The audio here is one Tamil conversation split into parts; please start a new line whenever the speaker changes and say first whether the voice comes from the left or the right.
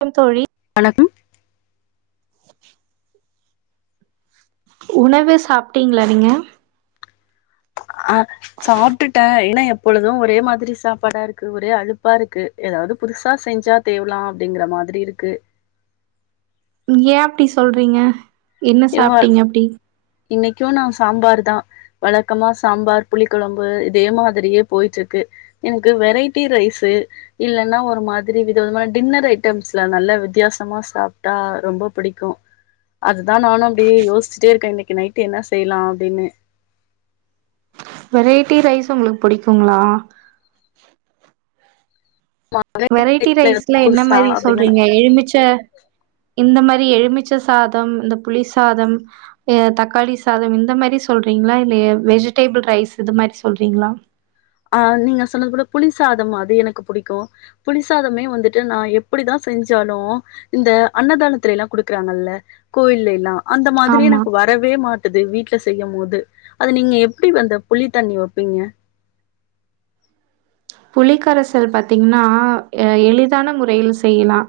right: கம் தோழி
left: வணக்கம்
right: உணவு சாப்ட்டீங்ளா நீங்க
left: ஆ சாப்ட்டுட்டே என்னா எப்பொழுது ஒரே மாதிரி சாப்பாடா இருக்கு ஒரே அலுப்பா இருக்கு எதாவது புதுசா செஞ்சா தேவலா அப்டிங்கிற மாதிரி இருக்கு
right: ஏ அப்டி சொல்றீங்க என்ன
left: இவ
right: சாப்ட்டீங்க அப்டி
left: இன்னைக்கு நா சாம்பார் தா வழக்கமா சாம்பார் புளி குழம்பு இதே மாதிரியே போயிட்ருக்கு எனக்கு வெரைட்டி ரைஸு இல்லன்னா ஒரு மாதிரி வித விதமான டின்னர் ஐட்டம்ஸ்ல நல்ல வித்தியாசமா சாப்ட்டா ரொம்போ பிடிக்கு அதா நானு அப்டியே யோஸ்ச்சுட்டே இருக்கே இன்னைக்கு நைட்டு என்ன செய்லா அப்டினு
right: வெரைட்டி ரைஸ் உங்களுக்கு புடிக்குங்களா வெரைட்டி ரைஸ்ல என்ன
left: புதுசா
right: மாரி
left: அப்டின்னு
right: சொல்றீங்க எலுமிச்ச இந்த மாரி எலுமிச்ச சாதம் இந்த புளி சாதம் தக்காளி சாதம் இந்த மாரி சொல்றீங்ளா இல்ல ய வெஜிடேபிள் ரைஸ் இது மாரி சொல்றீங்ளா
left: ஆ நீங்க சொன்னது போல புளி சாதம் அது எனக்கு புடிக்கு புளிசாதமே வந்துட்டு நா எப்படிதா செஞ்சாலு இந்த அன்னதானத்து எல்லா குடுக்குறாங்கல்ல கோயில எல்லா அந்த மாதிரி
right: ஆமா
left: எனக்கு வ ரவே மாட்டுது வீட்ல செய்யும்மோது அது நீங்க எப்டி வந்த புளித்தண்ணி வெப்பீங்க
right: புளி கரைசல் பாத்தீங்ன்னா அ எளிதான முறையில் செய்யிலா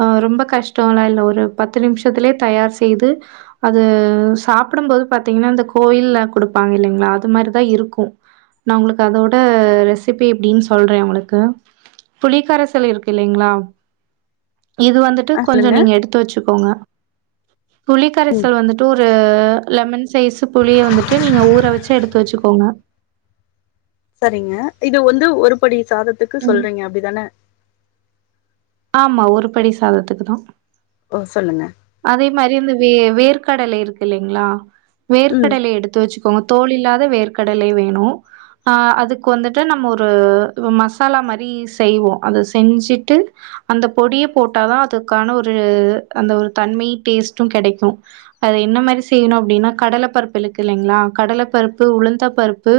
right: அ ரொம்ப கஷ்டோல இல்ல ஒரு பத்து நிமிஷத்துலே தயார் செய்து அது சாப்பிடும்போது பாத்தீங்கன்னா இந்த கோயில்ல குடுப்பாங்கில்லைங்ளா அது மாரிதா இருக்கு நா உங்களுக்கு அதோட ரெசிபி எப்டின் சொல்றே உங்களுக்கு புளிக்கரசல் இருக்கு இல்லைங்ளா இது வந்து ட்டு
left: ஆ
right: கொஞ்சோ
left: சொல்லுங்க.
right: நீங்க எடுத்து வெச்சுக்கோங்க புளிக்கரைசல் வந்துட் டு ஒரு லெமன் சைஸ் புளிய வந்துட்டு நீங்க ஊற வெச்சு எடுத்து வெச்சுக்கோங்க
left: சரிங்க இது வந்து ஒரு படி சாதத்துக்கு
right: ம்.
left: சொல்றீங்க அப்டிதான
right: ஆமா ஒரு படி சாதத்துக்குதா
left: ஓ சொல்லுங்க
right: அதே மாரி இந்த வே வேர்க்கடல இருக்கு இல்லிங்ளா
left: ம்.
right: வேர்க்கடல எடுத்து வச்சு க்கோங்க தோல் இல்லாத வேர்க்கடலே வேணு ஆ அதுக்கு வந்துட்டு நம்ம ஒரு மசாலா மாரி செய்வோ அத செஞ்சிட்டு அந்த பொடிய போட்டாதா அதுக்கான ஒரு அந்த ஒரு தன்மையு டேஸ்ட்டு கெடைக்கு அது என்ன மாரி செய்ணு அப்டின்னா கடல பருப்பு இலுக்கு இல்லங்ளா கடல பருப்பு உளுத்த பருப்பு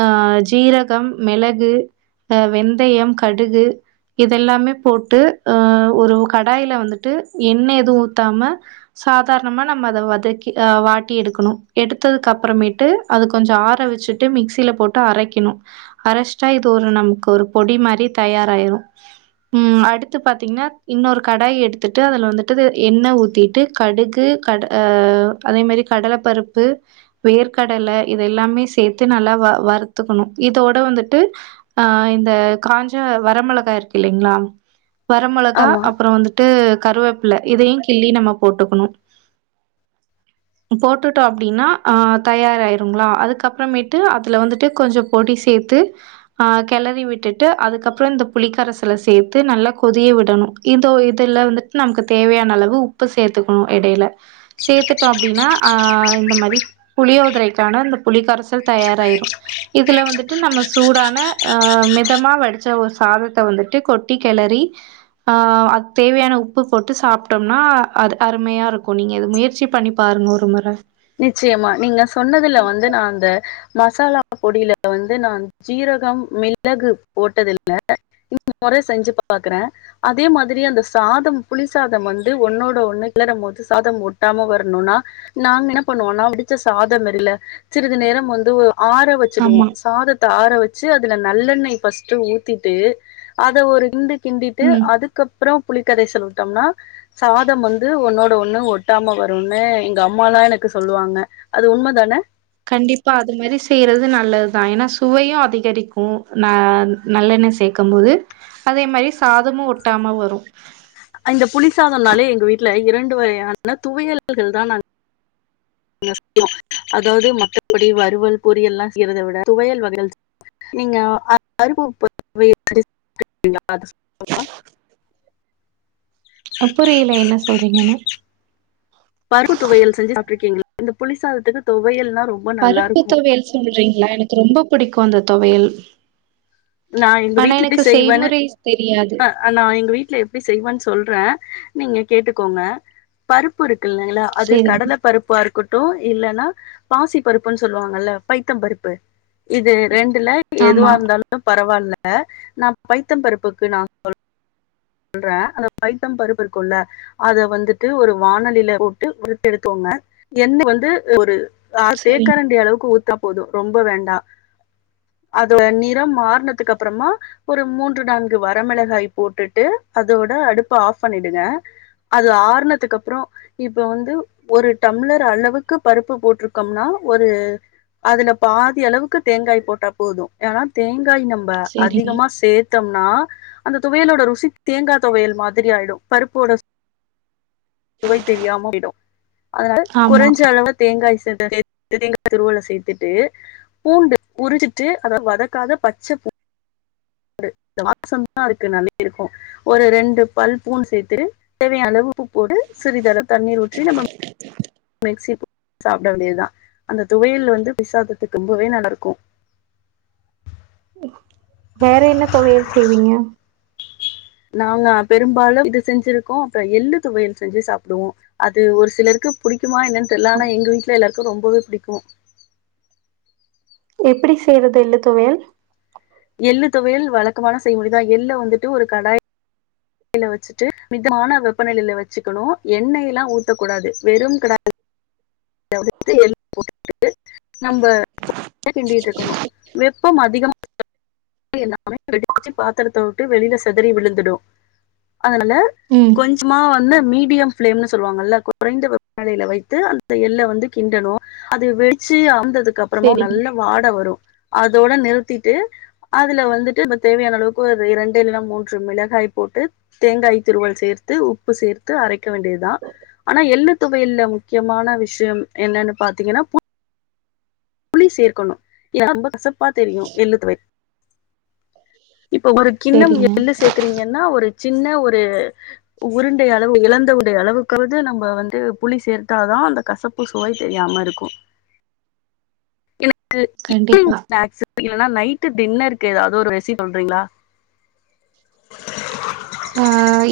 right: ஆ ஜீரகம் மெளகு அ வெந்தயம் கடுகு இதெல்லாமே போட்டு ஆ ஒரு கடாயில வந்துட்டு எண்ணெ எதுவு ஊத்தாம சாதார்ணமா நம்ம அத வதக்கி அ வாட்டி எடுக்கணு எடுத்ததுக்கப்பறமேட்டு அதுக் கொஞ்சொ ஆற வச்சுட்டு மிக்சியில போட்டு அரெக்கெணு அரஷ்ட்டா இது ஒரு நமக்கு ஒரு பொடி மாரி தயாராய்ரு ம் அடுத்து பாத்தீங்னா இன்னொரு கடாய் எடுத்துட்டு அதுல வந்துட் டு எண்ண ஊத்திட்டு கடுகு கட ஆ அதே மாரி கடல பருப்பு வேர்க்கடல இத எல்லாமே சேத்து நல்லா வருத்துக்கணு இதோட வந்துட்டு ஆ இந்த காஞ்ச வரமெளகா இருக்கு இல்லைங்ளா வர மொளகா
left: ஆமா.
right: அப்பறொ வந்துட்டு கருவேப்புல இதையு கிள்ளி நம்ம போட்டுக்கொணு போட்டுட்டோ அப்டின்னா ஆ தயாராய்ருங்ளா அதுக்கப்றமேட்டு அதுல வந்துட்டு கொஞ்ச பொடி சேத்து ஆ கெளரி விட்டுட்டு அதுக்கப்றொ இந்த புளிக்கரசல சேத்து நல்லா கொதிய விடணு இதோ இதுல வந்துட்டு நமக்கு தேவையானளவு உப்பு சேத்துக்கணு எடைல சேத்துட்டோ அப்டின்னா ஆ இந்த மாரி புளியோதரைக்கான அந்த புளி கரசல் தயாராய்ரு இதுல வந்துட்டு நம்ம சூடான ஆ மெதமா வடிச்ச ஒரு சாதத்த வந்துட்டு கொட்டி கெளறி ஆ அத்தேவையான உப்பு போட்டு சாப்டோம்னா அது அருமையா இருக்கு நீங்க இது முயற்சி பண்ணிப் பாருங்க ஒரு முற
left: நிச்சயமா நீங்க சொன்னதுல வந்து நா அந்த மசாலா பொடியில வந்து நான் ஜீரகம் மிளகு போட்டதில்ல [inaudible] செஞ்சு பாக்குற அதே மாதிரி அந்த சாதம் புளி சாதம் வந்து ஒன்னோட ஒண்ணு கிளறும் போது சாதம் ஒட்டாம வரணுன்னா நாங்கன்னா பண்ணுவோன்னா வடிச்ச சாதம்யிரில சிறிது நேரம் வந்து ஒ ஆற வச்சுடுவோ
right: ஆமா
left: சாதத் த ஆர வச்சி அதுல நல்லெண்ணெய் ஃபஸ்ட்டு ஊத்திட்டு அத ஒரு கிண்டு கிண்டிட்டு
right: ம்
left: அதுக்கப்றொ புளிக்கரைசல் விட்டோம்னா சாதம் வந்து ஒன்னோட ஒண்ணு ஒட்டாம வருன்னு எங்க அம்மாலா எனக் கு சொல்லுவாங்க அது உண்ம தான
right: கண்டிப்பா அது மாரி செய்றது நல்லதுதா ஏன்னா சுவையு அதிகரிக்கு ந நல்லெண்ண சேக்கம் போது அதே மாரி சாதமு ஒட்டாம வரு
left: அ இந்த புளிசாதன்னாலே எங்க வீட்ல இரண்டு வகையான துவையல்கள் தா நா [inaudible] அதாவ்து மத்தப் பொடி வறுவல் பொறியெல்லா செய்றத விட துவயல் வகைகள் நீங்க [inaudible]
right: புரியல என்ன சொல்றீங்கனு
left: பருப்பு துவையல் செஞ்சு சாப்ட்ருக்கீங் இந்த புளிசாதத்துக்கு தொவையல்னா ரொம்
right: பருப்பு தொவையல் சொல்றீங்ளா எனக்கு ரொம்ப புடிக்கு அந்த தொவையல்
left: நான் எங்க
right: ஆனா
left: வீட்ல எப்படி
right: எனக்கு
left: செய்வேன்னு
right: செய்முறை தெரியாது
left: அ நா எங்க வீட்ல எப்டி செய்வோன் சொல்ற நீங்க கேட்டுக்கோங்க பருப்பு இருக்குல்லங்களா அது
right: சேரிங்க
left: கடல பருப்பா இருக்கட்டும் இல்லன்னா பாசி பருப்புன் சொல்வாங்கல்ல பைத்தம் பருப்பு இது ரெண்டுல
right: ஆமா
left: எதுவா இருந்தாலும் பரவால்ல நான் பைத்தம் பருப்புக்கு நான் சொல் சொல்றே அந்த பைத்தம் பருப்பு இருக்குல்ல அத வந்துட்டு ஒரு வானலியில போட்டு வருத்து எடுத்தோங்க என்னெ வந்து அ ஒரு அ அர
right: சேரிங்க
left: தேக்கரண்டி அளவுக்கு ஊத்துனா போதும் ரொம்ப வேண்டா அதோட நிறம் மாறுனதுக்கு அப்புறமா ஒரு மூன்று நான்கு வரமிளகாய் போட்டுட் ட்டு அதோட அடுப்ப ஆஃப் ஃபண்ணிடுங்க அது ஆறனதுக்கு அப்புறோ இப்ப வந்து ஒரு டம்ளர் அளவுக்கு பருப்பு போட்ருக்கம்னா ஒரு அதுல பாதி அளவுக்கு தேங்காய் போட்டா போதும் ஏன்னா தேங்காய் நம் ப
right: சேரிங்க
left: அதிகமா சேத்தம்னா அந்த துவையலோட ருசி தேங்காய் தொவையல் மாதிரி ஆயிடும் பருப்போட ஸ் சுவை தெரியாம போயிடும் அதனால
right: ஆமா
left: குறைஞ்ச அளவ தேங்காய் [unintelligible] தேங்காய் துருவல சேத்துட்டு பூண்டு உரிச்சுட்டு அத வதக்காத பச்ச பூ ஒரு [unintelligible] அதுக்கு [unintelligible] இருக்கும் ஒரு ரெண்டு பல் பூண்டு சேத்துட்டு தேவையான அளவு உப்பு போட்டு சிறிதளவு தண்ணீர் ஊற்றி நம்ம மிக்சி [unintelligible] சாப்ட வேண்டியதுதான் அந்த துவையல் வந்து புளி சாதத்துக்கு ரொம்பவே நல்ல இருக்கும்
right: வேற என்ன தொவையல் செய்வீங்க
left: நாங்க பெரும்பாலும் இது செஞ்சிருக்கோம் அப்புறம் எள்ளு துவையல் செஞ்சு சாப்புடுவோம் அது ஒரு சிலருக்கு புடிக்குமா என்னனு தெரில ஆனா எங்க வீட்ல எல்லாருக்கும் ரொம்பவே பிடிக்கும்
right: எப்புடி செய்யுறது எள்ளு துவையல்
left: எள்ளு துவையல் வழக்கமான செய் முறைதா எள்ள வந்துட்டு ஒரு கடாய் டில வச்சுட்டு மிதமான வெப்பநிலையில வச்சுக்கணும் எண்ணெய எல்லாம் ஊத்தக்கூடாது வெறும் கிடா [unintelligible] [unintelligible] எள்ளு போட்டுட்டு டு நம்ப [unintelligible] இருக்கணும் வெப்பம் அதிகமா [unintelligible] [unintelligible] பாத்துரத்த உட்டு வெளில செதறி விழுந்துடும் அதனால
right: ம்
left: கொஞ்சமா வந்து மீடியம் ஃப்ளேம்னு சொல்லுவாங்கல்ல குறைஞ்ச வெப்பநிலைல வைத்து அந்த எள்ள வந்து கிண்டனும் அது வெடிச்சு அவுந்ததுக்கு அப்புறமா ஒ
right: சேரிங்க
left: நல்ல வாட வரும் அதோட நிறுத்திட்டு அதுல வந்துட்டு நம்ம தேவையான அளவுக்கு ஒரு இரண்டு இல்லன்னா மூன்று மிளகாய் போட்டு தேங்காய் துருவல் சேர்த்து உப்பு சேர்த்து அரைக்க வேண்டியத்தா ஆனா எள்ளு துகையல்ல முக்கியமான விஷயம் என்னன்னு பாத்தீங்கன்னா பு ளி சேர்க்கணும் என்னா ரொம்ப கசப்பா தெரியும் எள்ளுத்துவையல் இப்ப ஒரு கிண்ணம்
right: சேரிங்க
left: எள்ளு சேக்குறீங்கன்னா ஒரு சின்ன ஒரு உ உருண்டை அளவு இழந்த உருண்டை அளவுக்காவது நம்ப வந்து புளி சேர்த்தாதான் அந்த கசப் ப்போ சுவை தெரியாம இருக்கும்
right: கண்டிப்பா
left: [unintelligible] ஸ்நாக்ஸ்ஸு இல்லன்னா நைட்டு் டின்னருக்கு ஏதாவது ஒரு [unintelligible] சொல்றீங்களா
right: அ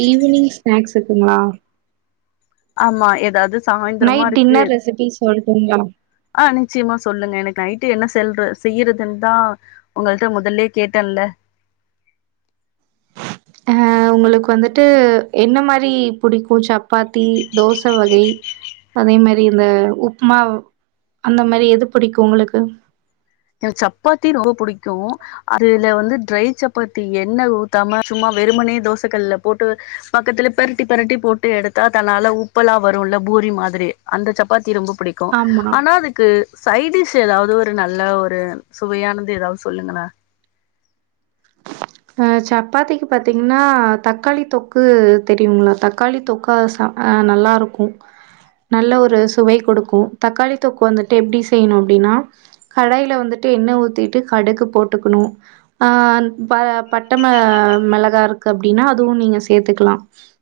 right: ஈவினிங் ஸ்நேக்ஸ்ஸுக்குங்களா
left: ஆமா ஏதாவது ஸ்
right: நைட் டின்னர் ரெசிபிஸ் சொல்றீங்களா
left: ஆ நிச்சயமா சொல்லுங்க எனக்கு நைட்டு என்ன செல்ற செய்யிறதுன் தா உங்கள்ட்ட முதல்லே கேட்டேன்ல்ல
right: அ உங்களுக்கு வந்துட்டு என்ன மாரி புடிக்கும் சப்பாத்தி தோச வகை அதே மாரி இந்த உப்புமா அந்த மாரி எது புடிக்கும் உங்களுக்கு
left: எனக் சப்பாத்தி ரொம்ப புடிக்கு அதுல வந்து ட்ரை சப்பாத்தி எண்ண ஊத்தாம சும்மா வெறும்மனே தோச கல்லுல போட்டு பக்கத்துலே பெரட்டி பெரட்டி போட்டு எடுத்தா தன்னால உப்பலா வருல்ல பூரி மாதுரி அந்த சப்பாத்தி ரொம்ப புடிக் கு
right: ஆமா.
left: ஆனா அதுக்கு சைடிஷ் எதாவ்து ஒரு நல்ல ஒர் ரு சுவையானது எதாவ்து சொல்லுங்கள
right: அ சப்பாத்திக்கு பாத்திங்னா தக்காளி தொக்கு தெரியுங்ளா தக்காளி தொக்கா சாப் அ நல்லாருக்கு நல்ல ஒரு சுவை குடுக்கு தக்காளி தொக்கு வந்துட்டு எப்டி செய்ணு அப்டினா கடைல வந்துட்டு எண்ண ஊத்திட்டு கடுகு போட்டுக்னு அ அந் பர பட்டம மிளகா இருக்கு அப்டினா அதுவு நீங்க சேத்துக்லா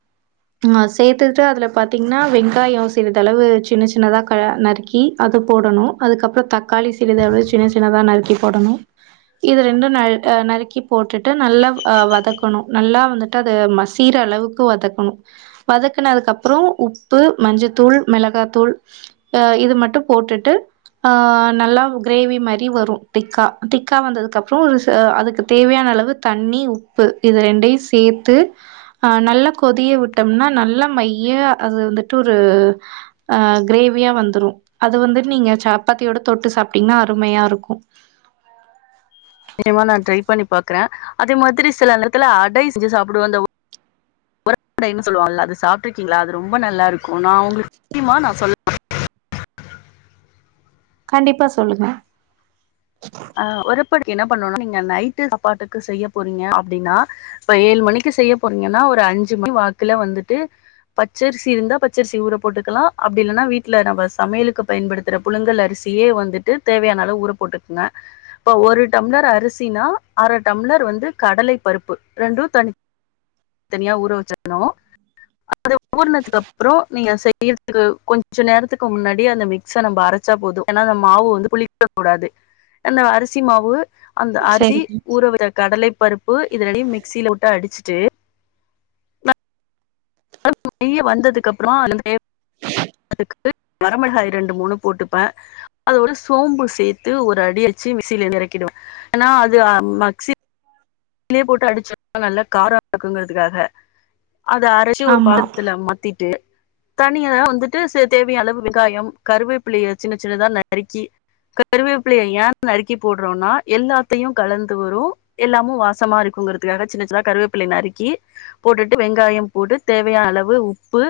left: [unintelligible]
right: அ சேத்துட்டு அதில பாத்திங்னா வெங்காயோ சிறதளவு சின்ன சின்னதா க நறுக்கி க அது போடணு அதுக்கப்ற தக்காளி சிறிது எவ்ளோ சின்ன சின்னதா நறுக்கி போடணு இது ரெண்டு நழ் அ நறுக்கி போட்டுட் டு நல்லவ் அ வதக்கணு நல்லா வந்துட்டு அது மசீர அளவுக்கு வதக்குணு வதக்குனதுக்ககு அப்றோ உப்பு மஞ்சத்தூள் மிளகா தூள் அ இது மட்டு போட்டுட்டு அ நல்லா கிரேவி மரி வரு திக்கா திக்கா வந்ததுக்கு அப்றோ ஒரு அதுக்கு தேவயான அளவு தண்ணி உப்பு இது ரெண்டயு சேத்து அ நல்ல கொதிய விட்டம்னா நல்ல மைய அது வந்துட்டு ஒரு அ கிரேவியா வந்துரு அது வந்துட் நீங்க சாப்பாத்தியோட தொட்டு சாப்ட்டீங்ன்னா அருமயா‌ இருக்கு
left: நியமா நா ட்ரை பண்ணி பாக்குற அதே மாத்ரி சில நேர்த்துல அடை செஞ்சி சாப்புடுவ அந்த உ [inaudible] சொல்லுவாள்ல அது சாப்ட்ருக்கீங்ளா அது ரொம்ப நல்லாருக்கு நா உங்ளுக்கு [inaudible] நா சொல்ல
right: கண்டிப்பா சொல்லுங்க
left: அ ஒருப்படிக்கு என்ன பண்ணோனா நீங்க நைட்டு சாப்பாட்டுக்கு செய்ய போறீங்க அப்டினா இப்ப ஏழு மணிக்கி செய்ய போறீங்கனா ஒரு அஞ்சு மணி வாக்குல வந்துட்டு பச்சர்சி இருந்தா பச்சரிசி ஊற போட்டுக்கலா அப்டி இல்லனா வீட்ல நம்ம சமையலுக்கு பயன்படுத் துற புழுங்கல் அரிசியே வந்துட்டு தேவையான அளவு ஊற போட்டுக்குங்க இப்ப ஒரு டம்ளர் அரிசினா அர டம்ளர் வந்து கடலை பருப்பு ரெண்டு தனி தனியா ஊற வச்சிற்னு அத ஊற்னதுக்கு அப்றோ நீங்க செய்யற்துக்கு கொஞ்ச நேரத்துக்கு முன்னாடி அந்த மிக்ஸ நம்ப அரச் சா போது ஏன்னா அந்த மாவு வந்து புளிக்க கூடாது அந்த அரிசி மாவு அந்த அரிசி
right: சரிங்க
left: ஊறவித்த கடலை பருப் பு இதுல‌ நீ மிக்சில போட்டு அடிச்ட்டு இய வந்ததுக்கு அப்றோ [inaudible] அதுக்கு வரமிளகாய் ரெண்டு மூணு போட்டுப்ப அத ஒரு சோம்பு சேத்து ஒரு அடி வச்சு மிசிலேருந்து எறக்கிடு வ ஏன்னா அது அ மக்சி கிலே போட்டு அடிச்சன்னா நல்ல கார இருக்குக்குங்குறதுக்காக அத அரச் சி ஒரு
right: ஆமா
left: பாதத்துல மாத்திட்டு தனியா வந்துட்டு சே தேவையான அளவு வெங்காயம் கருவேப்பிலய சின்ன சின்னதா நறுக்கி கருவேப்ல ய ஏ நறுக்கி போட்றோன்னா எல்லாத்தயு கலந்து வரு எல்லாமு வாஸ் சமாருக்குங்குறதுக்காக சின்ன சின்னதா கருவேப்லய நறுக்கி போட்டுட்டு வெங்காய போட்டு தேவையான அளவு உப்பு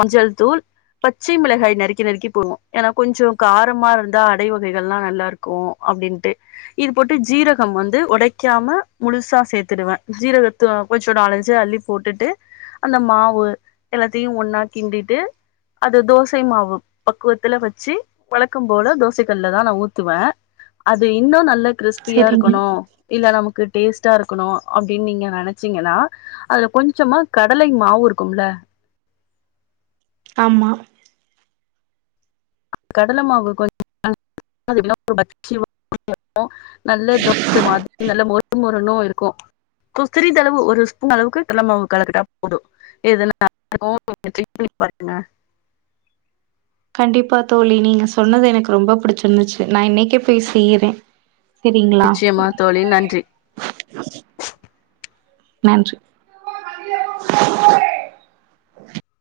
left: மஞ்சள் தூள் பச்சை மிளகாய் நறுக்கி நறுக்கி போடுவோ ஏன்னா கொஞ்சோ காரமா இருந்தா அடை வகைகள்ல்லா நல்லாருக் இருக்கும் அப்டின்ட்டு இது போட்டு ஜீரகம் வந்து ஒடைக்காம முழுசா சேத்துடுவே ஜீரகத்து கொஞ்சோ நாலஞ்சு அள்ளிப் போட்டுட்டு அந்த மாவு எல்லாத்தையு ஒன்னா கிண்டிட்டு அது தோசை மாவு பக்குவத்துல வச்சு வழக்கம் போல தோசை கல்ல தான் நா ஊத்துவே அது இன்னும் நல்ல கிரிஸ்பியா
right: சரிங்க
left: இருக்கணும் இல்ல நமக்கு டேஸ்ட்டா இருக்கணு அப்டின்னு நீங்க நெனைச்சீங்கன்னா அதுல கொஞ்சமா கடலை மாவு இருக்கும்ல
right: ஆம்மா
left: கடல மாவு கொஞ்சம் அதுவா வச்சி [inaudible] நல்ல தோச மாதிரி நல்ல மொறு மொறுணு இருக்கும் குக்கரி செலவு ஒரு ஸ்பூன் அளவுக்கு கல்ல மாவு கலக்கிட்டா போதும் இதெல்லா [inaudible]
right: கண்டிப்பா தோழி நீங்க சொன்னது எனக்கு ரொம்ப பிடிச்சிருந்துச்சு நா இன்னைக்கே போய் செய்யுறே சேரீங்களா
left: நிச்சயமா தோழி நன்றி
right: நன்றி